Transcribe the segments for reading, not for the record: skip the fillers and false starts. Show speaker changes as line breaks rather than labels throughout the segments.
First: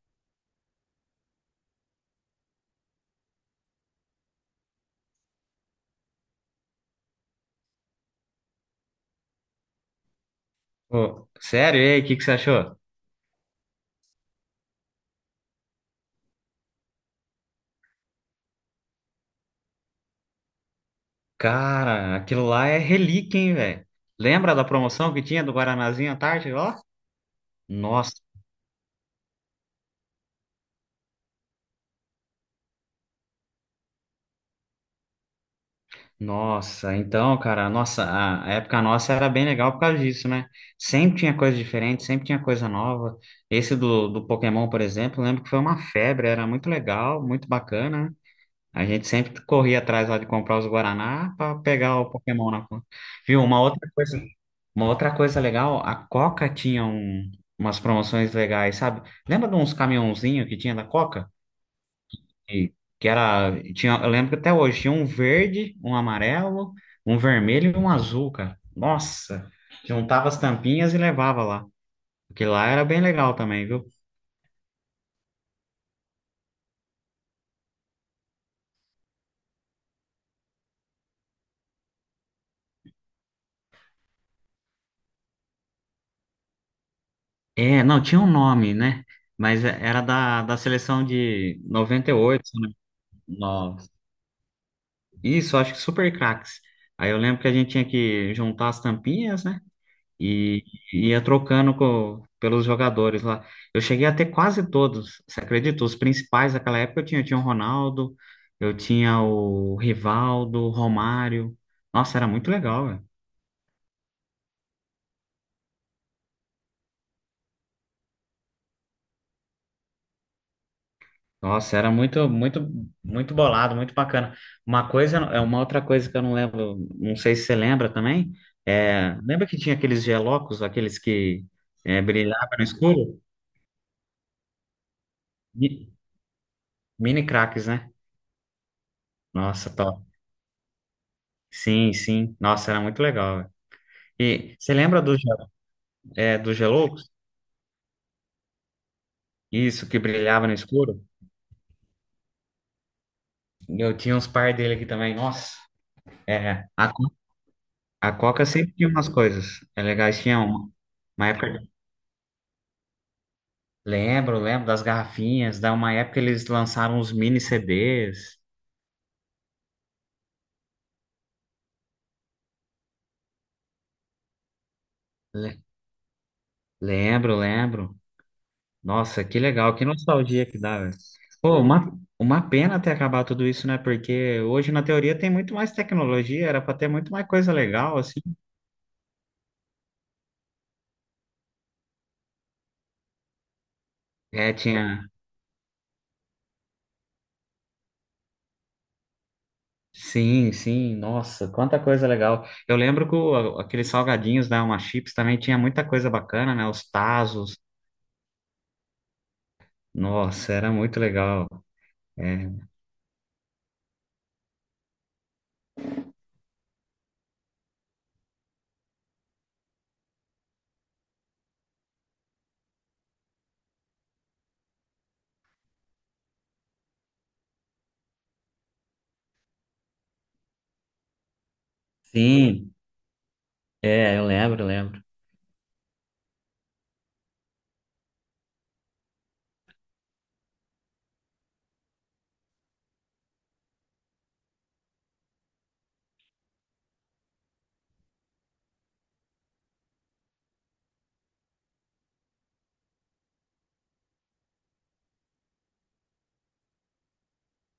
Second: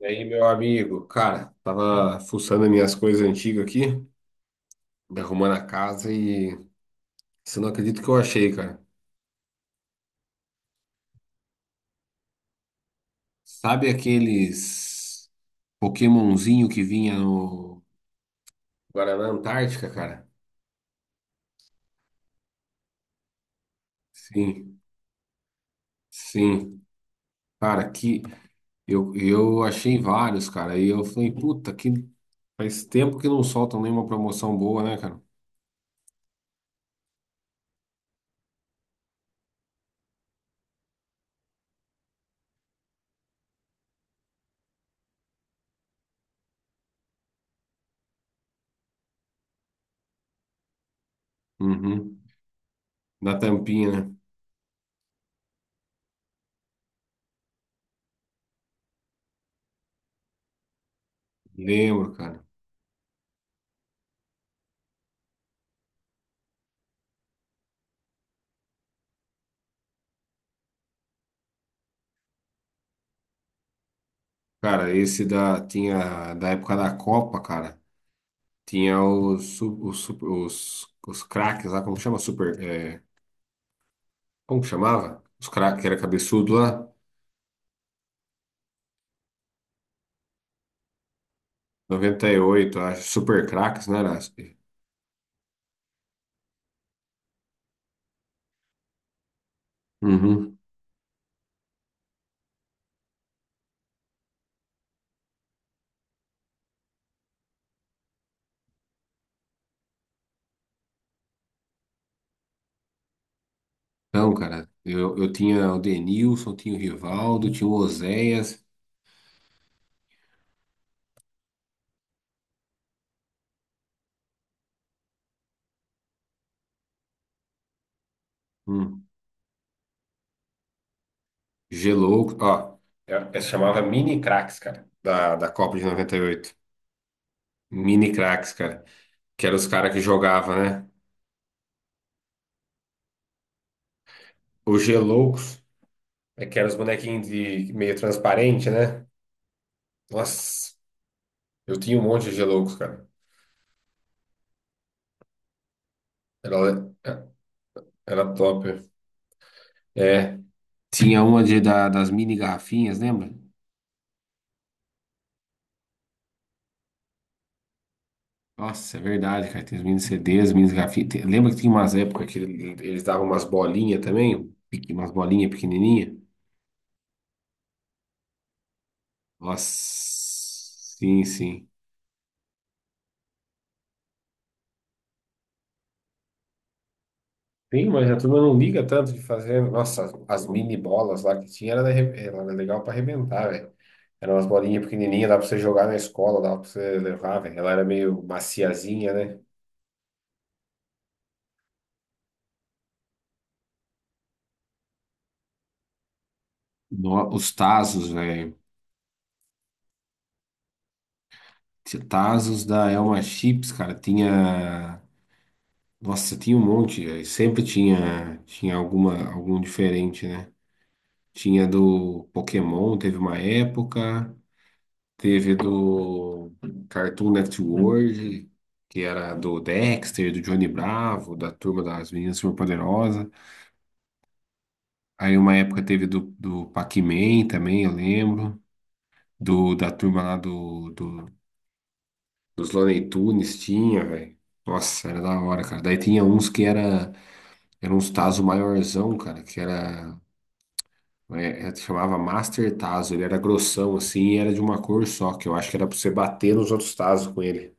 E aí, meu amigo, cara, tava fuçando as minhas coisas antigas aqui, arrumando a casa, e você não acredita o que eu achei, cara.
Ô, sério? E aí, o que que você achou?
Sabe aqueles Pokémonzinho que vinha no Guaraná Antártica, cara?
Cara, aquilo lá é relíquia, hein, velho? Lembra da
Sim,
promoção que tinha do Guaranazinho à tarde
sim.
lá?
Cara,
Nossa,
que eu achei vários, cara. E eu falei, puta, que faz tempo que não soltam nenhuma promoção boa, né, cara?
nossa. Então, cara, nossa, a época nossa era bem legal por causa disso, né? Sempre tinha coisa diferente, sempre tinha coisa nova. Esse do Pokémon, por exemplo, eu lembro que foi uma febre, era muito legal, muito bacana, né? A gente sempre corria atrás lá de comprar os Guaraná para pegar o
Uhum.
Pokémon na conta.
Na
Viu?
tampinha, né?
Uma outra coisa legal, a Coca tinha umas promoções legais, sabe? Lembra de uns caminhãozinhos que tinha da Coca?
Lembro, cara.
E, que era, tinha, eu lembro que até hoje tinha um verde, um amarelo, um vermelho e um azul, cara. Nossa, juntava as tampinhas e levava lá. Porque lá era bem legal também, viu?
Cara, esse da tinha da época da Copa, cara. Tinha os craques lá, como chama? Super, como que chamava? Os craques, que era cabeçudo lá,
É, não, tinha um nome, né? Mas era da seleção de noventa e
noventa e
oito.
oito acho, super
Não,
craques, né? Era?
isso, acho que super craques. Aí eu lembro que a gente tinha que juntar as tampinhas, né?
Uhum.
E e ia trocando pelos jogadores lá. Eu cheguei a ter quase todos, você acredita? Os principais daquela época eu tinha o Ronaldo, eu tinha o Rivaldo, o Romário. Nossa, era muito legal, velho.
Então, cara, eu tinha o Denilson, tinha o Rivaldo, tinha o Oséias,
Nossa, era muito, muito, muito bolado, muito bacana. Uma coisa, é uma outra coisa que eu não lembro, não sei se você lembra também.
hum,
É, lembra que tinha aqueles gelocos, aqueles que é,
Gelouco,
brilhavam no
ó,
escuro?
chamava mini craques, cara, da, da Copa de
Mi-
98.
Mini craques, né?
Mini craques, cara, que eram os
Nossa,
caras que
top.
jogavam, né?
Sim, sim. Nossa, era muito legal, velho. E você
Os
lembra do
Geloucos,
é,
é
do
que eram os
Geloucos?
bonequinhos de meio transparente, né?
Isso, que brilhava no
Nossa.
escuro?
Eu tinha um monte de Geloucos, cara.
Eu tinha uns par dele aqui também. Nossa. É, a,
Era,
A
era
Coca
top.
sempre tinha umas coisas. É legal, eles
É.
tinham
Tinha
uma
uma
época.
das mini garrafinhas, lembra?
Lembro, lembro das garrafinhas. Da uma época eles lançaram uns mini CDs.
Nossa, é verdade, cara. Tem os mini CDs, mini garrafinhas. Lembra que tinha umas épocas que eles davam umas bolinhas também? Pequ- Umas bolinhas
Le-
pequenininhas?
lembro, lembro. Nossa, que legal, que
Nossa,
nostalgia que dá, velho.
sim,
Pô,
sim.
uma pena ter acabado tudo isso, né? Porque hoje, na teoria, tem muito mais tecnologia, era para ter muito mais coisa
Sim,
legal,
mas
assim.
a turma não liga tanto de fazer. Nossa, as mini bolas lá que tinha era, era legal pra arrebentar, velho. Eram umas
É,
bolinhas
tinha.
pequenininhas, dava pra você jogar na escola, dava pra você levar, velho. Ela era meio maciazinha, né?
Sim, sim, nossa, quanta coisa legal. Eu lembro que aqueles salgadinhos da Uma Chips também tinha muita coisa bacana, né? Os
Os
Tazos,
Tazos, velho.
nossa, era muito legal.
Tinha
É.
Tazos da Elma Chips, cara, tinha. Nossa, tinha um monte, velho. Sempre tinha alguma, algum diferente, né? Tinha do Pokémon, teve uma época. Teve do Cartoon Network, que era do Dexter, do Johnny Bravo, da Turma das Meninas
Sim,
Superpoderosas.
é, eu lembro, lembro.
Aí uma época teve do, do Pac-Man também, eu lembro. Da turma lá do, do Dos Looney Tunes tinha, velho. Nossa, era da hora, cara. Daí tinha uns que era uns Tazo maiorzão, cara, que era, chamava Master Tazo. Ele era grossão, assim, e era de uma cor só, que eu acho que era pra você bater nos outros Tazo com ele.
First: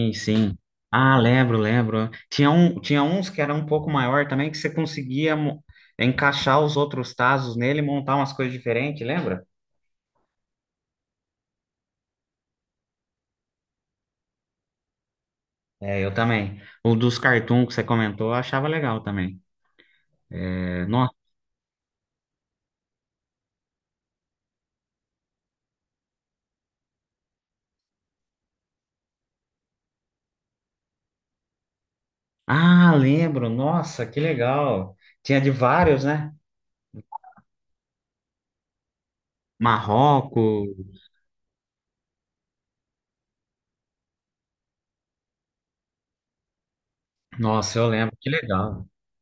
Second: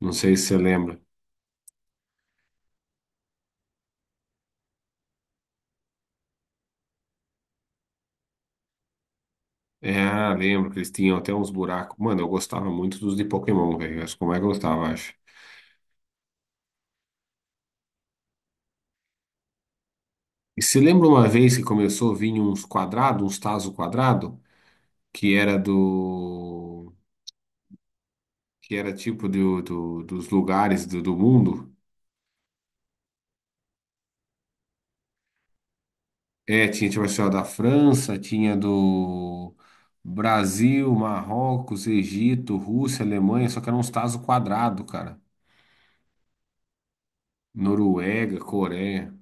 Não sei se
sim.
você lembra.
Ah, lembro, lembro. Tinha um, tinha uns que era um pouco maior também, que você conseguia encaixar os outros Tazos nele e montar umas coisas diferentes, lembra?
É, ah, lembro que eles tinham até uns buracos. Mano, eu gostava muito dos de Pokémon, velho. Acho que como é que eu gostava, acho.
É, eu também. O dos cartoon que você comentou, eu achava legal também.
E se
É,
lembra uma vez que começou a vir uns quadrados, uns Tazo quadrado, que era do que era tipo dos lugares do mundo.
ah, lembro. Nossa, que legal. Tinha de vários, né?
É, tinha tipo assim, ó, da França, tinha do Brasil,
Marrocos.
Marrocos, Egito, Rússia, Alemanha, só que eram uns tazos quadrados, cara.
Nossa, eu lembro. Que
Noruega,
legal.
Coreia.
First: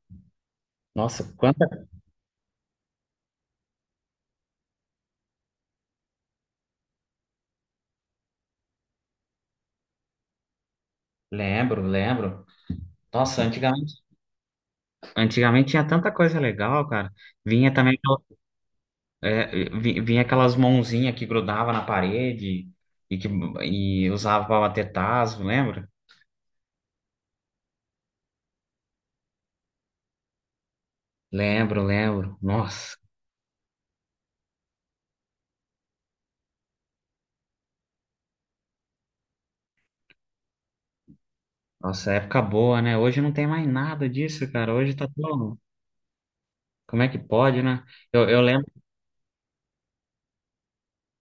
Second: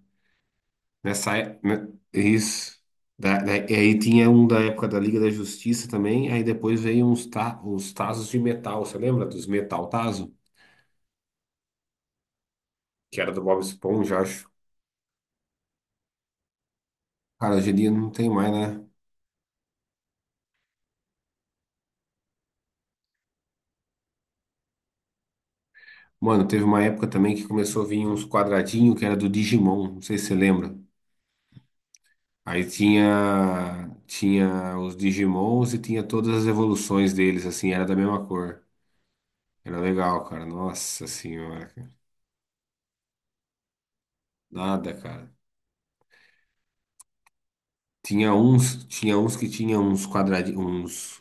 Nossa,
Nessa,
quanta...
né, isso. E aí tinha um da época da Liga da Justiça também, aí depois veio uns tazos de metal, você lembra dos metal tazo?
Lembro, lembro.
Que era do
Nossa,
Bob
antigamente,
Esponja, acho.
antigamente tinha tanta coisa legal, cara.
Cara, hoje
Vinha
em dia
também.
não tem mais, né?
É, vinha aquelas mãozinhas que grudava na parede e que usava até tazo, lembra?
Mano, teve uma época também que começou a vir uns quadradinhos que era do Digimon, não sei se você lembra.
Lembro, lembro.
Aí
Nossa,
tinha os Digimons e tinha todas as evoluções deles, assim, era da mesma cor. Era legal, cara. Nossa senhora, cara.
nossa, época boa, né? Hoje não tem mais nada disso, cara.
Nada,
Hoje tá
cara.
tão. Como é que pode, né? Eu,
Tinha
eu lembro.
uns, tinha uns que tinha uns quadradinhos,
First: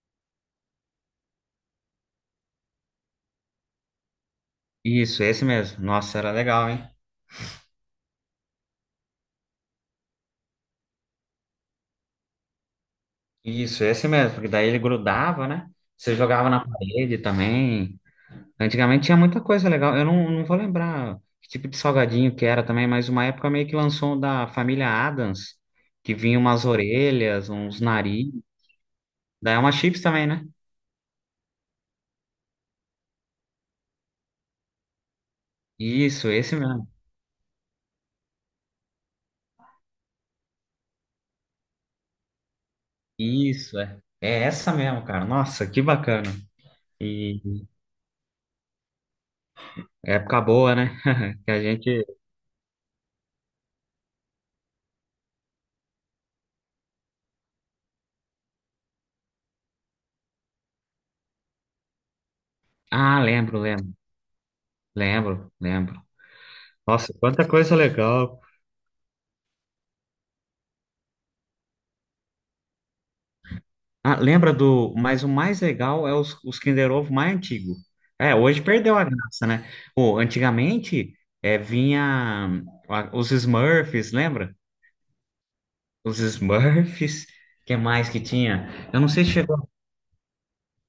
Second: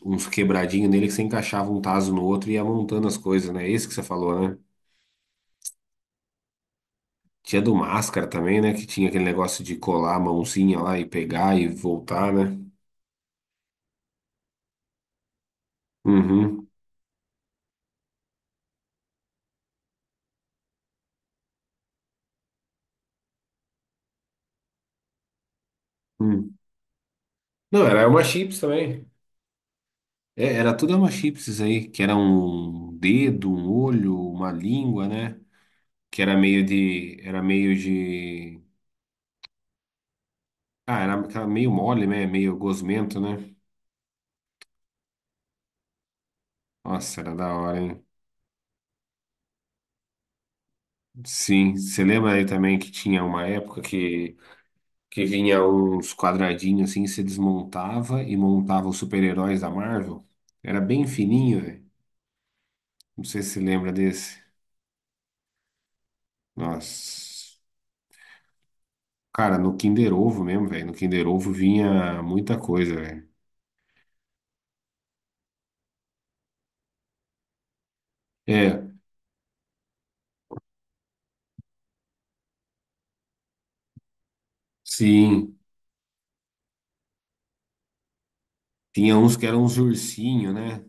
uns quebradinhos nele que você encaixava um taso no outro e ia montando as coisas, né? Esse que você falou, né?
Isso, esse mesmo. Nossa, era legal, hein?
Tinha do Máscara também, né? Que tinha aquele negócio de colar a mãozinha lá e pegar e voltar, né?
Isso, esse mesmo, porque daí ele grudava, né? Você jogava na
Uhum.
parede também. Antigamente tinha muita coisa legal. Eu não vou lembrar que tipo de salgadinho que era também, mas uma época meio que lançou um da família Adams, que vinha
Uhum.
umas orelhas, uns
Não, era uma
nariz.
chips também.
Daí é uma chips também, né?
É, era tudo uma chips aí, que era um dedo, um olho, uma língua, né? Que
Isso, esse mesmo.
era aquela meio mole, né? Meio gosmento, né?
Isso, é. É essa mesmo, cara. Nossa, que bacana.
Nossa, era da
E
hora, hein?
época boa, né? Que a
Sim, você
gente.
lembra aí também que tinha uma época que vinha uns quadradinhos assim, você desmontava e montava os super-heróis da Marvel? Era bem fininho, velho.
Ah,
Não sei se
lembro,
você lembra
lembro,
desse.
lembro, lembro. Nossa, quanta
Nossa.
coisa legal.
Cara, no Kinder Ovo mesmo, velho. No Kinder Ovo vinha muita coisa, velho.
Ah, lembra do. Mas o mais legal é os Kinder Ovo mais antigo. É, hoje
É,
perdeu a graça, né? Pô, antigamente é, vinha os Smurfs, lembra?
sim.
Os Smurfs, que mais que tinha? Eu não
Tinha
sei se
uns que eram
chegou.
uns ursinho, né?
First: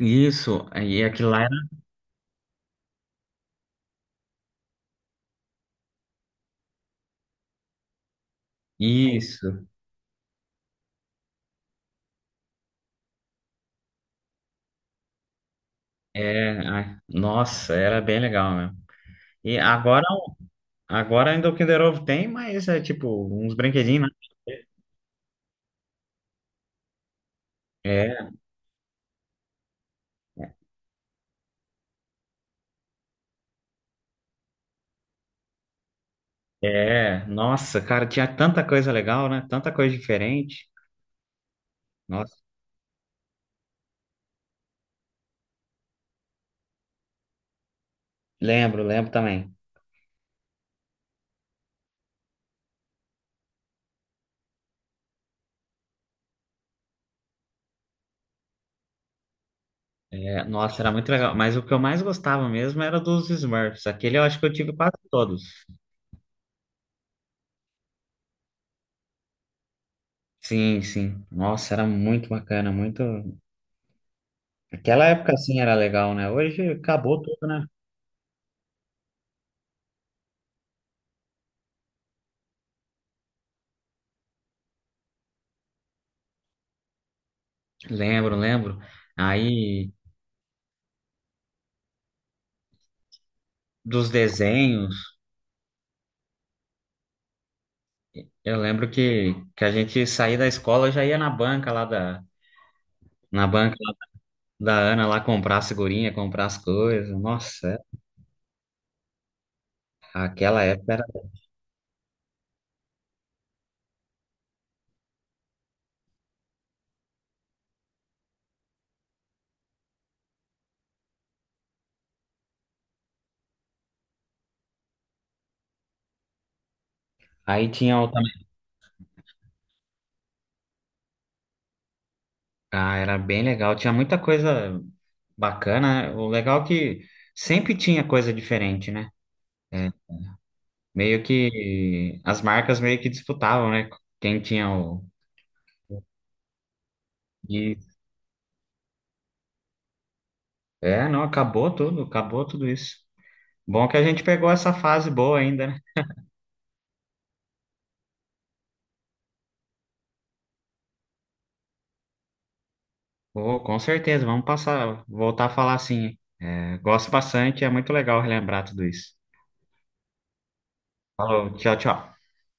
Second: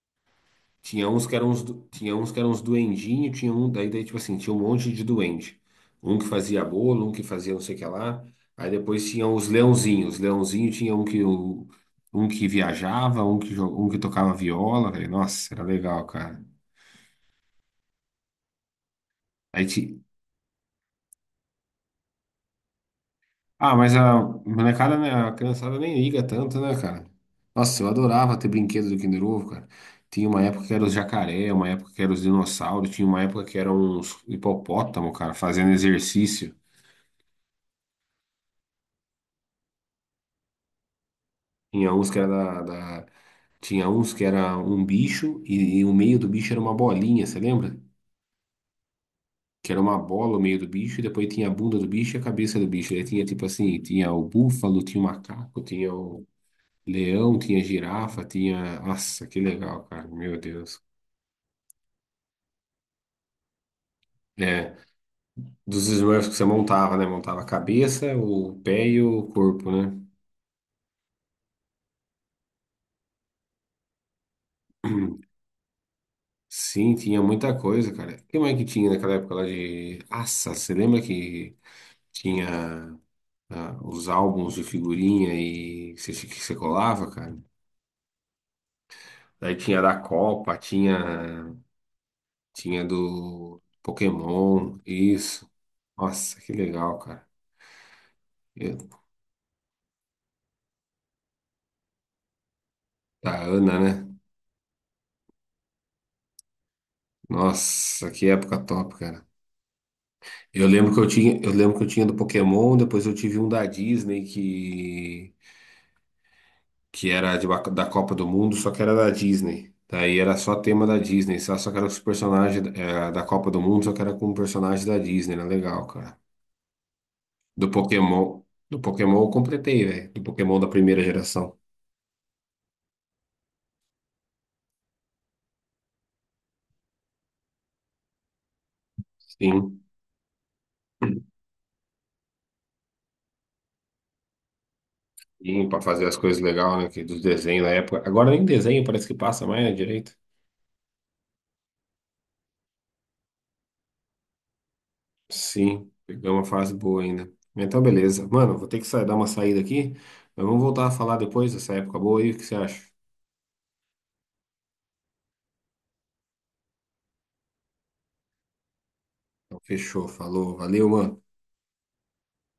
Isso, e
Tinha uns
aquilo
que
lá
eram
era.
uns, du- tinha uns que eram uns duendinho, tinha um, daí, tipo assim, tinha um monte de duende. Um que fazia bolo, um que fazia não sei o que lá. Aí depois tinha os
Isso,
leãozinhos. Os leãozinhos tinha um que, um que viajava, um que, um que tocava viola, velho. Nossa, era legal, cara.
é, ai, nossa, era bem legal mesmo. E
Aí,
agora,
ti-
agora ainda o Kinder Ovo tem, mas é tipo uns
Ah, mas
brinquedinhos, né?
a molecada, né? A criançada nem liga tanto, né, cara? Nossa, eu
É,
adorava ter brinquedo do Kinder Ovo, cara. Tinha uma época que era os jacaré, uma época que era os dinossauros, tinha uma época que era uns hipopótamo, cara, fazendo exercício.
é. Nossa, cara, tinha tanta coisa legal, né? Tanta coisa diferente.
Tinha uns que
Nossa.
era da, da- Tinha uns que era um bicho e o meio do bicho era uma bolinha, você lembra?
Lembro, lembro também.
Que era uma bola o meio do bicho, e depois tinha a bunda do bicho e a cabeça do bicho. Aí tinha tipo assim, tinha o búfalo, tinha o macaco, tinha o leão, tinha girafa, tinha. Nossa, que legal, cara. Meu
É,
Deus.
nossa, era muito legal. Mas o que eu mais gostava mesmo era dos Smurfs. Aquele eu acho que eu tive
É,
quase todos.
dos Smurfs que você montava, né? Montava a cabeça, o pé e o corpo, né?
Sim, sim. Nossa, era muito bacana, muito. Aquela época assim era legal, né? Hoje
Sim, tinha
acabou tudo,
muita
né?
coisa, cara. O que mais que tinha naquela época lá de. Nossa, você lembra que tinha os álbuns de figurinha e que você colava, cara?
Lembro, lembro.
Daí tinha
Aí
da Copa, tinha, tinha do
dos
Pokémon,
desenhos,
isso. Nossa, que legal, cara.
eu
Eu-
lembro que a gente saía da escola já ia na banca lá da
da
na banca
Ana, né?
da Ana lá comprar as figurinha, comprar as coisas. Nossa,
Nossa, que época top, cara.
aquela época era.
Eu lembro que eu tinha do Pokémon, depois eu tive um da Disney que da Copa do Mundo, só que era da Disney. Daí era só tema da Disney, só que era os personagens da Copa do Mundo, só que era com personagens da Disney, era legal, cara. Do
Aí tinha o
Pokémon,
também.
do Pokémon eu completei, velho. Do Pokémon da primeira geração.
Ah, era bem legal. Tinha muita coisa. Bacana, o legal é que sempre tinha coisa diferente, né?
Sim.
É, meio que as marcas meio que disputavam, né? Quem tinha o.
Sim, pra fazer as coisas legais, né? Que dos desenhos da
E,
época. Agora nem desenho parece que passa mais, né, direito.
é, não, acabou tudo isso. Bom que a gente pegou essa fase boa ainda, né?
Sim, pegou uma fase boa ainda. Então, beleza. Mano, vou ter que sair, dar uma saída aqui, mas vamos voltar a falar depois dessa época boa aí, o que você acha?
Pô, com certeza, vamos passar, voltar a falar assim. É, gosto bastante, é muito legal relembrar tudo isso.
Então, fechou, falou, valeu, mano.
Falou, tchau, tchau.